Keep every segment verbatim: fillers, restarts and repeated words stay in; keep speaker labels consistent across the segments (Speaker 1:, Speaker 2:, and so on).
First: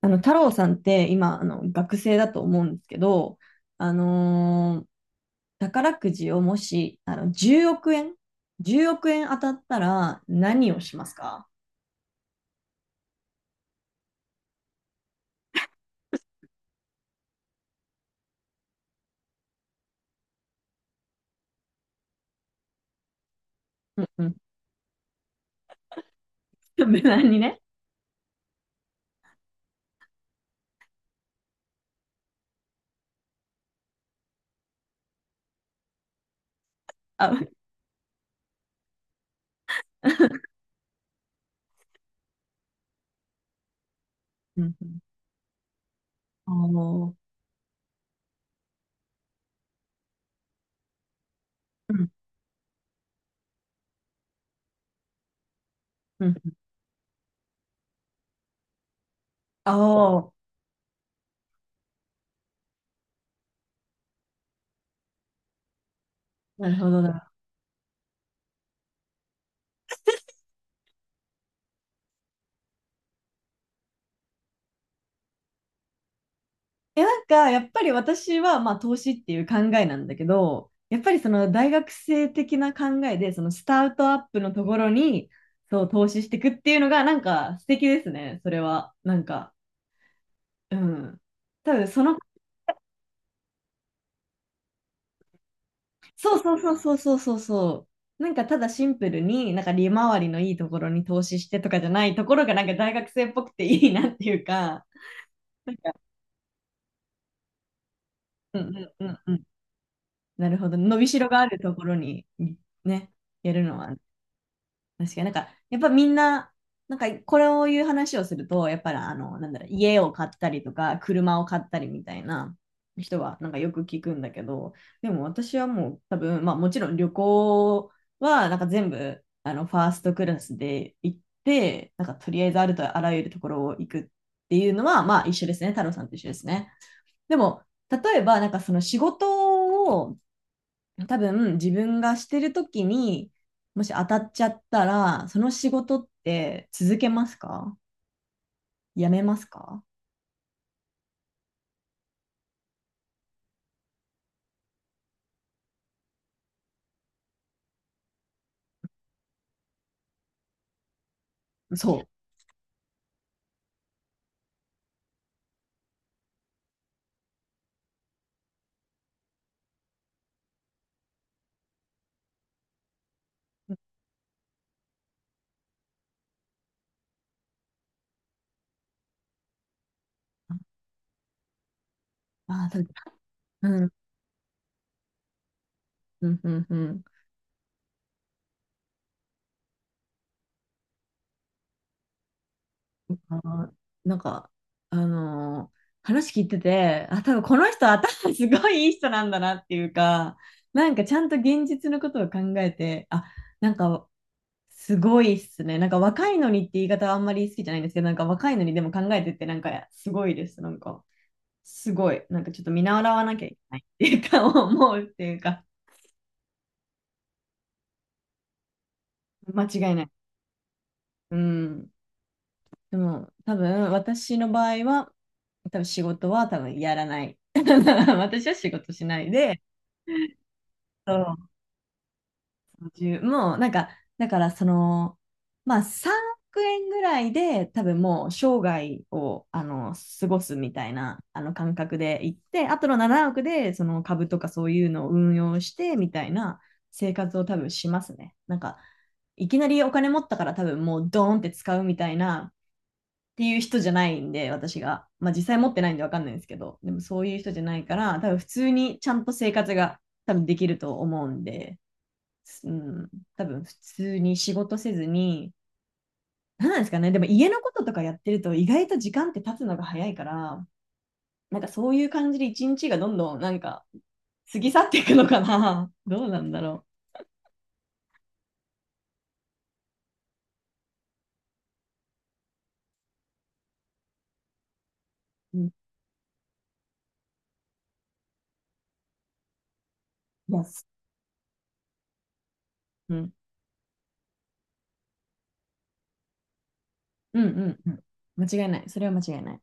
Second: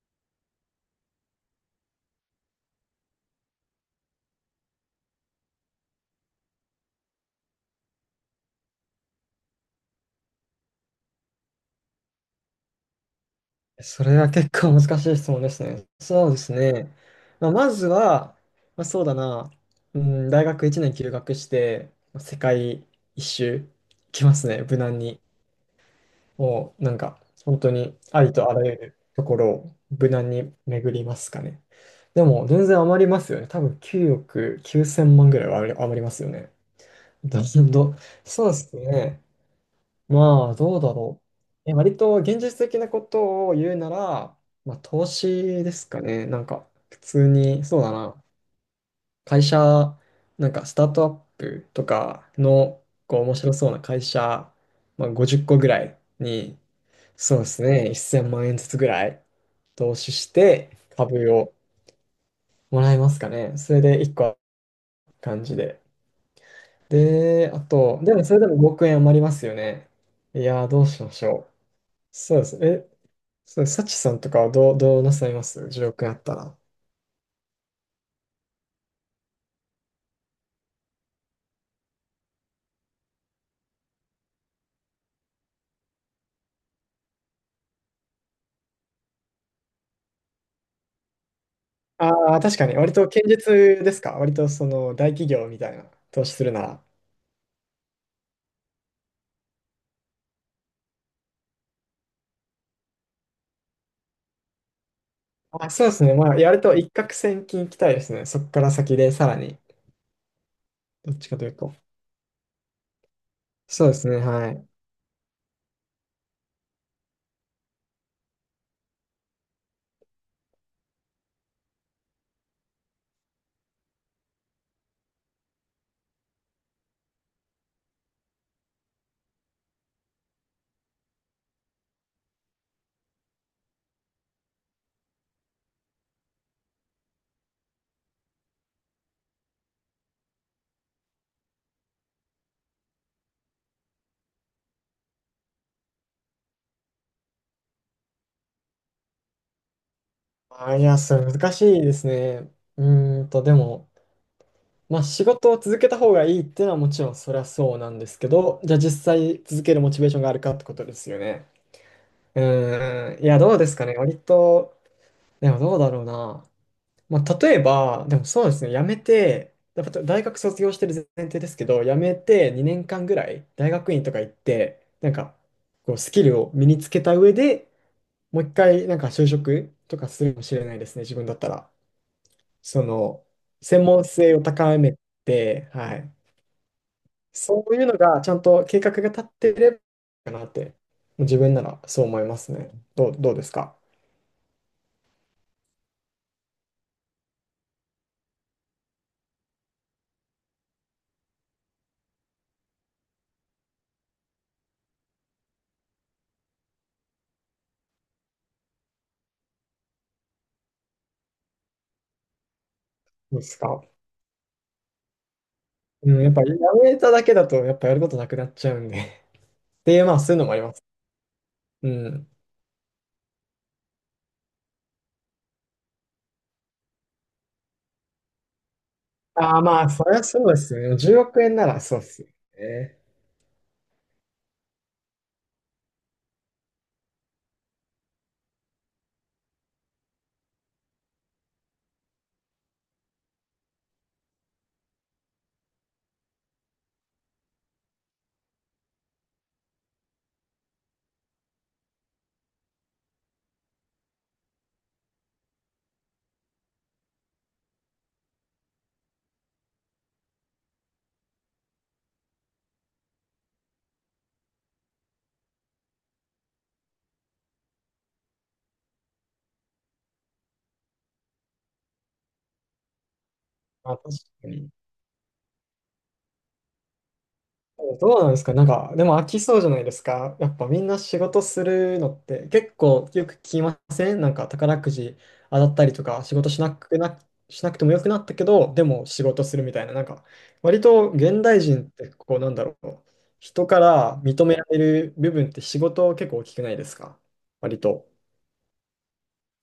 Speaker 1: あの、太郎さんって今、あの、学生だと思うんですけど、あのー宝くじをもし、あの、じゅうおく円、じゅうおく円当たったら何をしますか？
Speaker 2: それは結構難しい質問ですね。そうですね。まあ、まずは、まあ、そうだな、うん、大学いちねん休学して、まあ世界一周行
Speaker 1: うんう
Speaker 2: きま
Speaker 1: ん。
Speaker 2: すね、無難に。も うなん
Speaker 1: 無
Speaker 2: か、
Speaker 1: 難にね。
Speaker 2: 本当にありとあらゆるところを無難に巡りますかね。でも、全然余りますよね。多分きゅうおくきゅうせん万ぐらいは余り余りますよね。
Speaker 1: あ、う
Speaker 2: だ
Speaker 1: ん
Speaker 2: けど、どそうですね。まあ、どうだろう。え、割と現実的なことを言うなら、
Speaker 1: うん。
Speaker 2: まあ、投資ですかね。なん
Speaker 1: あ
Speaker 2: か、普
Speaker 1: の
Speaker 2: 通に、そうだな。会社、なんか、スタートアップと
Speaker 1: ーうん
Speaker 2: かの、こう、面白そうな会社、まあ、ごじゅっこぐらい
Speaker 1: うん。
Speaker 2: に、そうですね、せんまん円ずつぐらい
Speaker 1: あ
Speaker 2: 投資し
Speaker 1: あ、
Speaker 2: て、株をもらいますかね。それでいっこある感じで。
Speaker 1: なるほど。
Speaker 2: で、あと、でもそれでもごおく円余りますよね。いやー、どうしましょう。そうです。え、そう、サチさんとかはどう、どうなさいますじゅうおく円あったら？
Speaker 1: え、なんか、やっぱり私は、まあ、投資っていう考えなんだけど、やっぱりその大学生的な考えで、そのスタートアップのところに、そう、投資していくっていうのが、なんか素敵ですね、それは。なんか、うん。多分その、
Speaker 2: ああ、確かに。割と堅実ですか？割とその大企業みたいな投資
Speaker 1: そう
Speaker 2: する
Speaker 1: そう
Speaker 2: な
Speaker 1: そう
Speaker 2: ら。
Speaker 1: そうそうそうそう。なんかただシンプルに、なんか利回りのいいところに投資してとかじゃないところが、なんか大学生っぽくていいなっていうか、
Speaker 2: あ、
Speaker 1: なん
Speaker 2: そう
Speaker 1: か、
Speaker 2: ですね。まあ、やると一攫千金いきたいですね。そこ
Speaker 1: う
Speaker 2: から
Speaker 1: んう
Speaker 2: 先
Speaker 1: んう
Speaker 2: で
Speaker 1: ん
Speaker 2: さ
Speaker 1: う
Speaker 2: ら
Speaker 1: ん。
Speaker 2: に。
Speaker 1: なるほど。伸び
Speaker 2: どっ
Speaker 1: し
Speaker 2: ち
Speaker 1: ろ
Speaker 2: か
Speaker 1: が
Speaker 2: と
Speaker 1: あ
Speaker 2: いう
Speaker 1: ると
Speaker 2: と。
Speaker 1: ころに、ね、やるの
Speaker 2: そう
Speaker 1: は
Speaker 2: で
Speaker 1: ね。
Speaker 2: すね。はい。
Speaker 1: 確かになんか、やっぱみんな、なんかこれを言う話をすると、やっぱりあの、なんだろう、家を買ったりとか、車を買ったりみたいな人は、なんかよく聞くんだけど、でも私はもう多分、まあもちろん旅行は、なんか全部、あの、ファーストクラスで行って、なんかとりあえずあるとあらゆるところを行くっていうのは、まあ一緒ですね、太郎さんと一緒ですね。でも、例えば、なんかその仕事を多分自分がしてる時にもし当たっちゃったらその仕事って続けますか、やめますか？
Speaker 2: あ、いや、それ難しいですね。うーんと、でも、まあ、仕事を続けた方がいいっていうのはもちろんそりゃそうなんですけど、じゃあ実際続けるモチベーションがあるかってことですよね。
Speaker 1: そう。
Speaker 2: うーん。いや、どうですかね。割と、でもどうだろうな。まあ、例えば、でもそうですね、辞めて、やっぱ大学卒業してる前提ですけど、辞めてにねんかんぐらい大学院とか行って、なんかこうスキルを身につけた上でもう一回なんか就職とかするかもしれないですね、自分だったら。
Speaker 1: ああ、多
Speaker 2: そ
Speaker 1: 分
Speaker 2: の、
Speaker 1: う
Speaker 2: 専
Speaker 1: ん
Speaker 2: 門性を高めて、はい。
Speaker 1: うんうんうん。
Speaker 2: そういうのがちゃんと計画が立ってればいいかなって、自分ならそう思いますね。どう、どう
Speaker 1: あ
Speaker 2: です
Speaker 1: ー
Speaker 2: か？
Speaker 1: なんか、あのー話聞いてて、あ、多分この人頭すごいいい人なんだなっていうか、なんかちゃんと現実のことを考えて、あ、なんかすごいっすね。なんか若いのにって言い方はあんまり好きじゃないんですけど、なんか若いのにでも考えてってなんかすごいです。なんか。すごい、なんかちょっと見習わ
Speaker 2: そ
Speaker 1: な
Speaker 2: うで
Speaker 1: きゃいけ
Speaker 2: す
Speaker 1: ないっ
Speaker 2: か。
Speaker 1: ていうか、思うっていうか、
Speaker 2: うん、やっぱやめただけだと、やっぱやることなくなっちゃうんで。っ
Speaker 1: 間違
Speaker 2: て
Speaker 1: い
Speaker 2: い
Speaker 1: な
Speaker 2: う、
Speaker 1: い。
Speaker 2: まあ、そういうのもあります。
Speaker 1: う
Speaker 2: う
Speaker 1: ん。
Speaker 2: ん。
Speaker 1: でも、多分、私の場合は、多分仕事は多分やらない。私は仕事しない
Speaker 2: あ
Speaker 1: で、
Speaker 2: あ、まあ、それはそうですよね。
Speaker 1: そ
Speaker 2: じゅうおく
Speaker 1: う
Speaker 2: 円ならそうですよ
Speaker 1: ご
Speaker 2: ね。
Speaker 1: じゅうもうなんか、だからその、まあさんおく円ぐらいで多分もう生涯をあの過ごすみたいなあの感覚で行って、あとのななおくでその株とかそういうのを運用してみたいな生活を多分しますね。なんか、いきなりお金持ったから多分もうドーンって使うみたいなっていう人じゃないんで、私が。まあ実際持ってないんでわかんないんですけど、でもそういう人じゃないから、多分普通にちゃんと生活が多分できると思うんで。うん、多分普通に仕事せずに、なんなんですかね、でも家のこととかやってると意外と時間って経つのが早いから、なんかそういう感じでいちにちがどんどんなんか
Speaker 2: まあ、確か
Speaker 1: 過
Speaker 2: に。
Speaker 1: ぎ去っていくのかな。どうなんだろ
Speaker 2: どうなんですか？なんか、でも飽きそうじゃないですか？やっぱみんな仕事するのって。結構よく聞きません？なんか宝くじ
Speaker 1: う。うん、
Speaker 2: 当
Speaker 1: い
Speaker 2: たったりとか、仕事しなくな、しなくてもよくなったけど、でも仕事するみたいな。なんか
Speaker 1: や、
Speaker 2: 割
Speaker 1: す
Speaker 2: と現代人ってこうなんだろう、
Speaker 1: うん、
Speaker 2: 人から認められる部分って仕事結構大きくないですか？
Speaker 1: うん、う
Speaker 2: 割
Speaker 1: ん、うん
Speaker 2: と。
Speaker 1: 間違いない。それは間違いない。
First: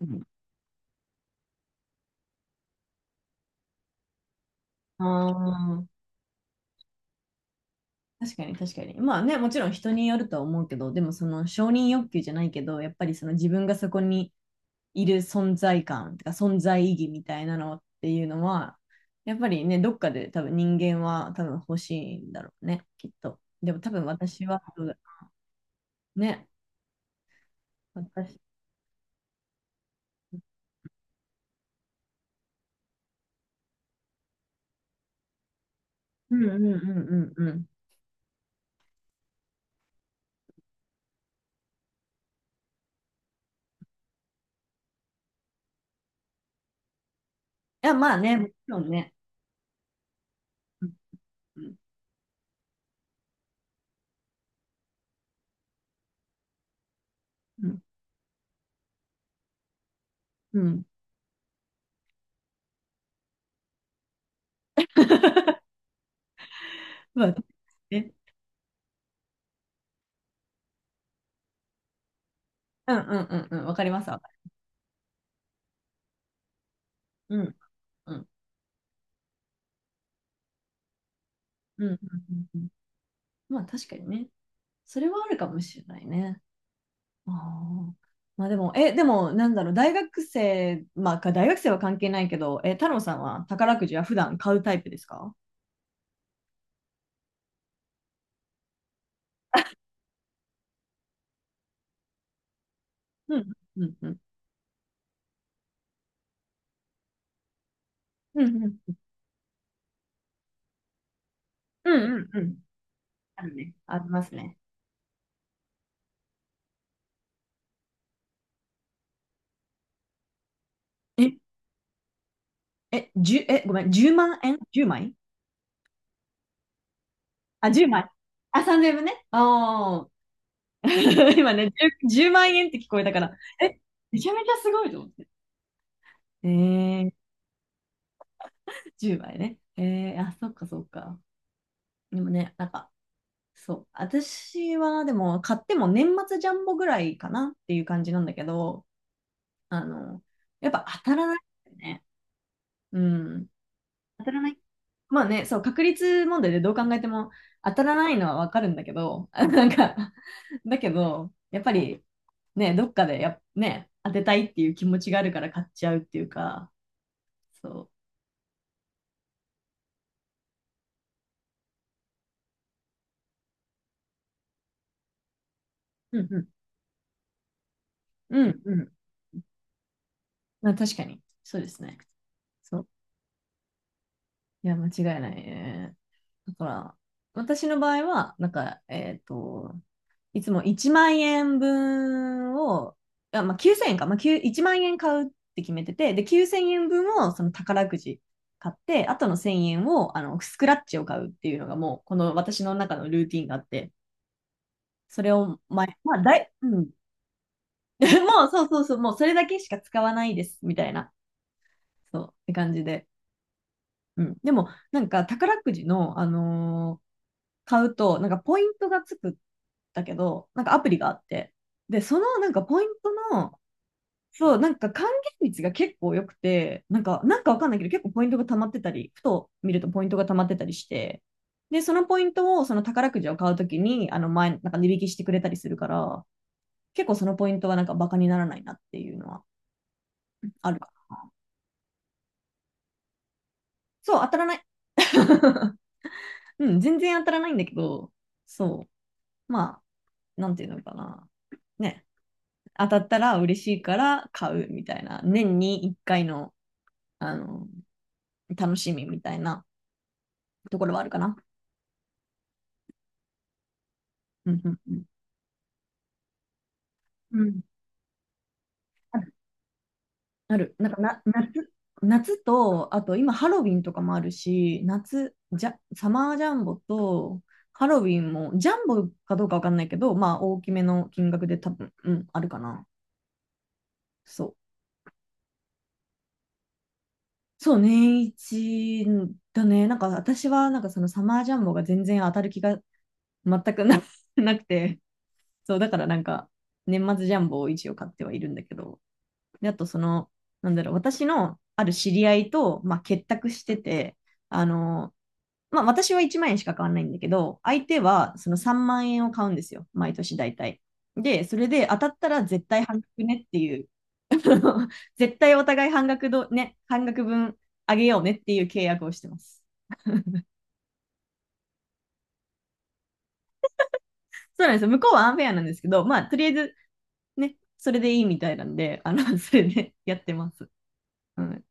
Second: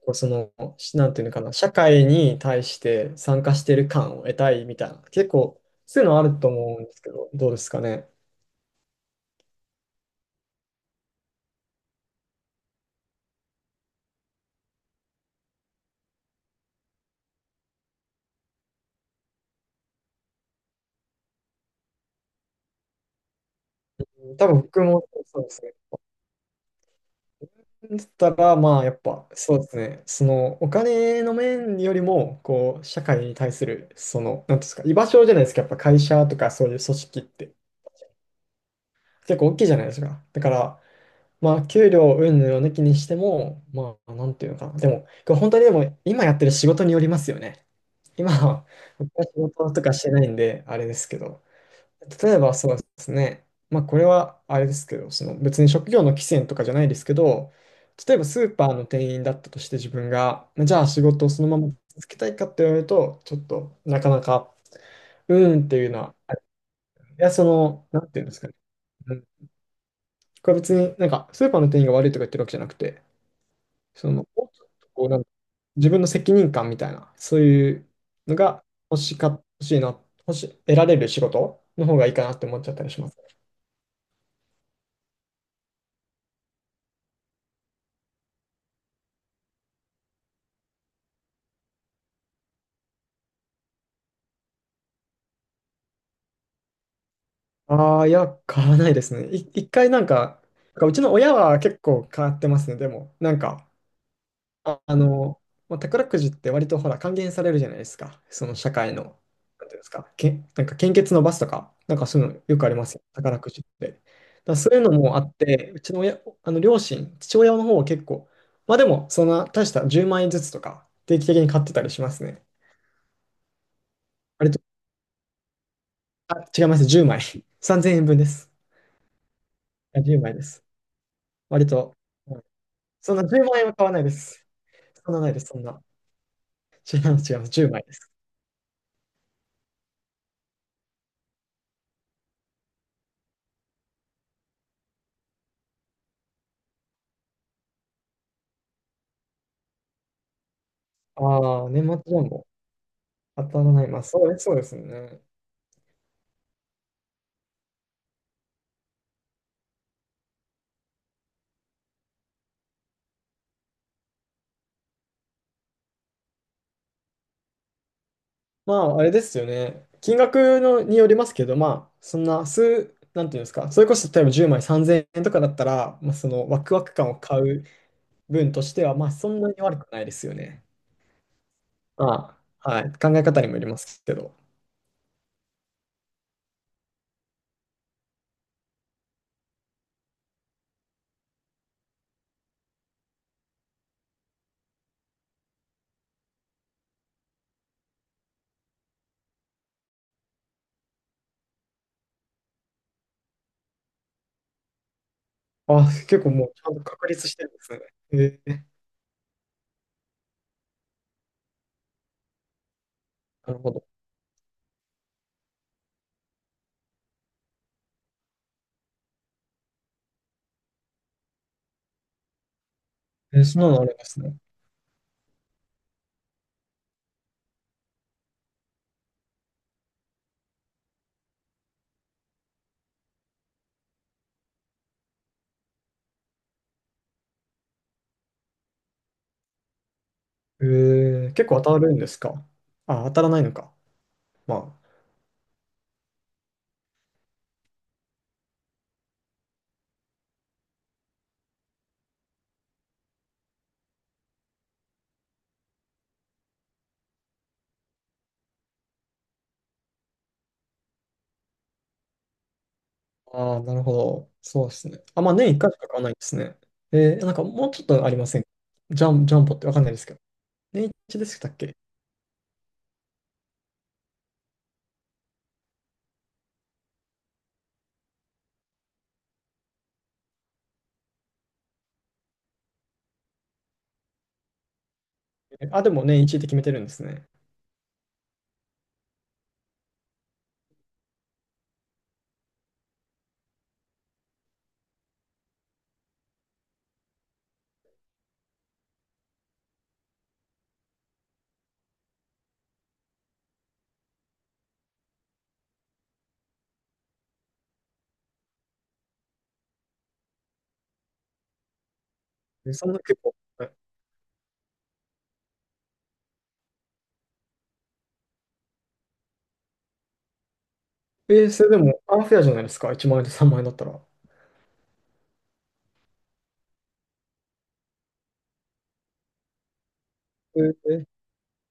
Speaker 1: う
Speaker 2: こう
Speaker 1: ん、
Speaker 2: その、しなんていうのかな、社会に対して参加してる感を得たいみたいな、
Speaker 1: あ
Speaker 2: 結構
Speaker 1: あ。
Speaker 2: そういうのあると思うんですけど、どうですかね？
Speaker 1: 確かに確かに。まあね、もちろん人によるとは思うけど、でもその承認欲求じゃないけど、やっぱりその自分がそこにいる存在感とか存在意義みたいなのっていうのは、やっぱりね、どっかで多分人間は多分欲しいんだろうね、きっと。でも多分私
Speaker 2: 多分
Speaker 1: は、
Speaker 2: 僕
Speaker 1: どうだ
Speaker 2: もそうですね。
Speaker 1: ね、
Speaker 2: だった
Speaker 1: 私。
Speaker 2: ら、まあ、やっぱ、そうですね。その、お金の面よりも、こう、社会に対する、その、なんていうんですか、居場所じゃないですか。やっぱ会社
Speaker 1: う
Speaker 2: と
Speaker 1: んう
Speaker 2: か
Speaker 1: ん
Speaker 2: そうい
Speaker 1: う
Speaker 2: う組織っ
Speaker 1: んうんう
Speaker 2: て、
Speaker 1: ん。い
Speaker 2: 結構大きいじゃないですか。だから、まあ、給料云々を抜きにしても、まあ、なんていうのかな。でも、これ本当にでも、今やってる仕事によりますよね。
Speaker 1: や、まあ
Speaker 2: 今
Speaker 1: ね、もち
Speaker 2: は、
Speaker 1: ろんね。
Speaker 2: 僕は仕事とかしてないんで、あ
Speaker 1: う
Speaker 2: れ
Speaker 1: ん
Speaker 2: ですけど。
Speaker 1: うん
Speaker 2: 例えばそうですね、まあこれはあれですけど、その別に職業の規制とかじゃないですけど、
Speaker 1: うん。
Speaker 2: 例えばスーパーの店員だったとして自分が、
Speaker 1: う
Speaker 2: まあじゃ
Speaker 1: ん
Speaker 2: あ仕事をそのまま続けたいかって言われると、ちょっとなかなか、うーんって いうのは、い
Speaker 1: ま
Speaker 2: や、
Speaker 1: あ
Speaker 2: その、なん
Speaker 1: ね、
Speaker 2: ていうんですかね、うん、これ別になんかスーパーの店員が悪いとか言ってるわけじゃなく
Speaker 1: うん
Speaker 2: て、
Speaker 1: うんうんうん、わかりま
Speaker 2: そ
Speaker 1: すわ
Speaker 2: の、
Speaker 1: か
Speaker 2: もう
Speaker 1: る。
Speaker 2: ちょっとこうなんか自分の責任感みたいな、そ
Speaker 1: う
Speaker 2: う
Speaker 1: ん
Speaker 2: いう
Speaker 1: うん
Speaker 2: のが欲しか、欲しいな、欲し、得られる仕事
Speaker 1: う
Speaker 2: の
Speaker 1: んう
Speaker 2: 方
Speaker 1: ん
Speaker 2: がいいかなって
Speaker 1: う
Speaker 2: 思っ
Speaker 1: んうん。
Speaker 2: ちゃったりします。
Speaker 1: まあ確かにね。それはあるかもしれないね。あーまあでも、え、でも、なんだろう、大学生、まあ、か大学生は関係ないけど、え、太郎さんは宝くじは普段買うタイプですか？
Speaker 2: ああ、いや、買わないですね。い、一回なんか、なんかうちの親は結構買ってますね。でも、な
Speaker 1: う
Speaker 2: ん
Speaker 1: ん、
Speaker 2: か、
Speaker 1: うん、うん。
Speaker 2: あ、あの、まあ、宝くじって割とほら、還元されるじゃないですか。
Speaker 1: う
Speaker 2: その社
Speaker 1: ん、う
Speaker 2: 会
Speaker 1: ん、
Speaker 2: の、なんていうんですか、け、なんか献血のバスとか、
Speaker 1: う
Speaker 2: なんか
Speaker 1: ん、
Speaker 2: そういう
Speaker 1: うんう
Speaker 2: のよ
Speaker 1: ん。
Speaker 2: くありますよ。宝
Speaker 1: あ
Speaker 2: く
Speaker 1: る
Speaker 2: じっ
Speaker 1: ね。
Speaker 2: て。だ
Speaker 1: あ
Speaker 2: か
Speaker 1: ります
Speaker 2: ら
Speaker 1: ね。
Speaker 2: そういうのもあって、うちの親、あの両親、父親の方は結構、まあでも、そんな大したじゅうまん円ずつとか、定期
Speaker 1: え、
Speaker 2: 的に買ってたりしますね。
Speaker 1: え、十え、ごめん、じゅうまん
Speaker 2: 割
Speaker 1: 円
Speaker 2: と、
Speaker 1: いちまい？
Speaker 2: あ、違います。じゅうえん
Speaker 1: あ、10
Speaker 2: 3000円
Speaker 1: 枚。
Speaker 2: 分です。
Speaker 1: あ、さん ぜろ ぜろね。
Speaker 2: あ
Speaker 1: ああ。
Speaker 2: じゅうです。
Speaker 1: 今
Speaker 2: 割
Speaker 1: ね
Speaker 2: と。
Speaker 1: じゅう、万円って聞こえた
Speaker 2: そん
Speaker 1: か
Speaker 2: な
Speaker 1: ら、
Speaker 2: じゅうまん円は
Speaker 1: え、
Speaker 2: 買わないで
Speaker 1: めちゃめ
Speaker 2: す。
Speaker 1: ちゃすごいと思っ
Speaker 2: そんな
Speaker 1: て。
Speaker 2: ないです、そんな。
Speaker 1: え
Speaker 2: 違
Speaker 1: ー、
Speaker 2: う違うじゅうまじゅうまいです。
Speaker 1: じゅうまいね。えー、あ、そっかそっか。でもね、なんか、そう。私は、でも、買っても年末ジャンボぐらいかなっていう感じなんだけど、あの、やっぱ当たらない
Speaker 2: ああ、
Speaker 1: よ
Speaker 2: 年末
Speaker 1: ね。
Speaker 2: ジャンボ。
Speaker 1: う
Speaker 2: 当
Speaker 1: ん。
Speaker 2: たらない。まあ、
Speaker 1: 当
Speaker 2: そう
Speaker 1: た
Speaker 2: で
Speaker 1: ら
Speaker 2: す、
Speaker 1: な
Speaker 2: そう
Speaker 1: い。
Speaker 2: ですね。
Speaker 1: まあね、そう、確率問題でどう考えても当たらないのはわかるんだけど、あなんか、だけど、やっぱり、ね、どっかでや、ね、当てたいっていう気持ちがあるから買っちゃうっていうか、そ
Speaker 2: まあ、あれですよね。金額のによりますけど、まあ、そんな数、なんていうんですか、それこそ例えばじゅうまいさんぜんえんとかだったら、まあ、
Speaker 1: う。うん
Speaker 2: そ
Speaker 1: うん。
Speaker 2: のワクワク感を買う
Speaker 1: う
Speaker 2: 分
Speaker 1: ん
Speaker 2: とし
Speaker 1: う
Speaker 2: て
Speaker 1: ん。
Speaker 2: は、まあ、そんなに悪くないですよね。
Speaker 1: まあ確かに、そうですね。
Speaker 2: まあ、
Speaker 1: そ
Speaker 2: は
Speaker 1: う
Speaker 2: い。考え方にもよりますけど。
Speaker 1: いや、間違いないね。だから、私の場合は、なんか、えっと、いつもいちまん円分を、あ、まあ、きゅうせんえんか、まあ、きゅう いちまん円買うって決めてて、で、きゅうせんえんぶんをその宝くじ買って、あとのせんえんをあのスクラッチを買うっていうのがもう、この私の中のルーティンがあって、それを
Speaker 2: あ、
Speaker 1: 前、ま
Speaker 2: 結
Speaker 1: あ、
Speaker 2: 構
Speaker 1: だ
Speaker 2: も
Speaker 1: い、
Speaker 2: うち
Speaker 1: う
Speaker 2: ゃんと
Speaker 1: ん。
Speaker 2: 確立してるんです ね。
Speaker 1: もう、
Speaker 2: え
Speaker 1: そ
Speaker 2: え、
Speaker 1: うそうそう、もうそれだけしか使わないです、みたいな、そう、って感じで。
Speaker 2: なるほど。
Speaker 1: うん。でも、なんか、宝くじの、あのー買うと、なんかポイントがつくんだけど、なんかアプリがあって。で、そのなんかポイント
Speaker 2: えー、そ
Speaker 1: の、
Speaker 2: んなのあるんですね。
Speaker 1: そう、なんか還元率が結構良くて、なんか、なんかわかんないけど、結構ポイントが溜まってたり、ふと見るとポイントが溜まってたりして、で、そのポイントを、その宝くじを買うときに、あの前、なんか値引きしてくれたりするから、結構そのポイントはなんかバカにならないなっていうのはあるかな。
Speaker 2: ええ、結構当たるんですか？あ、当たらないのか。
Speaker 1: そう、当たらない。
Speaker 2: ま
Speaker 1: うん、全然当たらないんだけど、そう。まあ、なんていうのかな。ね。当たったら嬉しいから買うみたいな、年にいっかいの、あの、楽しみみたいなところはあるかな。
Speaker 2: あ。ああ、なるほど。
Speaker 1: うん
Speaker 2: そ
Speaker 1: う
Speaker 2: うで
Speaker 1: ん
Speaker 2: す
Speaker 1: う
Speaker 2: ね。
Speaker 1: ん。
Speaker 2: あ、まあ年いっかいしか買わないんですね。えー、なん
Speaker 1: う
Speaker 2: か
Speaker 1: ん
Speaker 2: もうちょっとありませんか？ジャ
Speaker 1: あ
Speaker 2: ン、
Speaker 1: る。
Speaker 2: ジャンボってわかんないですけど。
Speaker 1: ある
Speaker 2: 年
Speaker 1: なんか
Speaker 2: いち
Speaker 1: な、
Speaker 2: でしたっ
Speaker 1: 夏、
Speaker 2: け？
Speaker 1: 夏と、あと今ハロウィンとかもあるし、夏、じゃ、サマージャンボと、ハロウィンも、ジャンボかどうかわかんないけど、まあ大きめの金額で多分、うん、あるかな。そう。
Speaker 2: えー。あ、でも年いちで決めてるんですね。
Speaker 1: そう、ねんいちだね。なんか私は、なんかそのサマージャンボが全然当たる気が全くな なくて、そう、だからなんか、年末ジャンボを一応買ってはいるんだけど、であとその、なんだろう、私のある知り合いと、まあ、結託してて、あの、まあ、私はいちまん円しか買わないんだけど、相手はそのさんまん円を買うんですよ、毎年大体。で、それで当たったら絶
Speaker 2: えー、
Speaker 1: 対
Speaker 2: そんな
Speaker 1: 半
Speaker 2: 結
Speaker 1: 額
Speaker 2: 構。
Speaker 1: ねって
Speaker 2: はい。
Speaker 1: いう、絶対お互い半額ど、ね、半額分あげようねっていう契約をしてます。
Speaker 2: えー、それでも、アンフェアじゃないですか。いちまん円とさんまん円だったら。
Speaker 1: そうなんですよ。向こうはアンフェアなんですけど、まあ、とりあえずね、それでいいみたいなんで、あの、それでやってま
Speaker 2: え
Speaker 1: す。
Speaker 2: ー。
Speaker 1: うん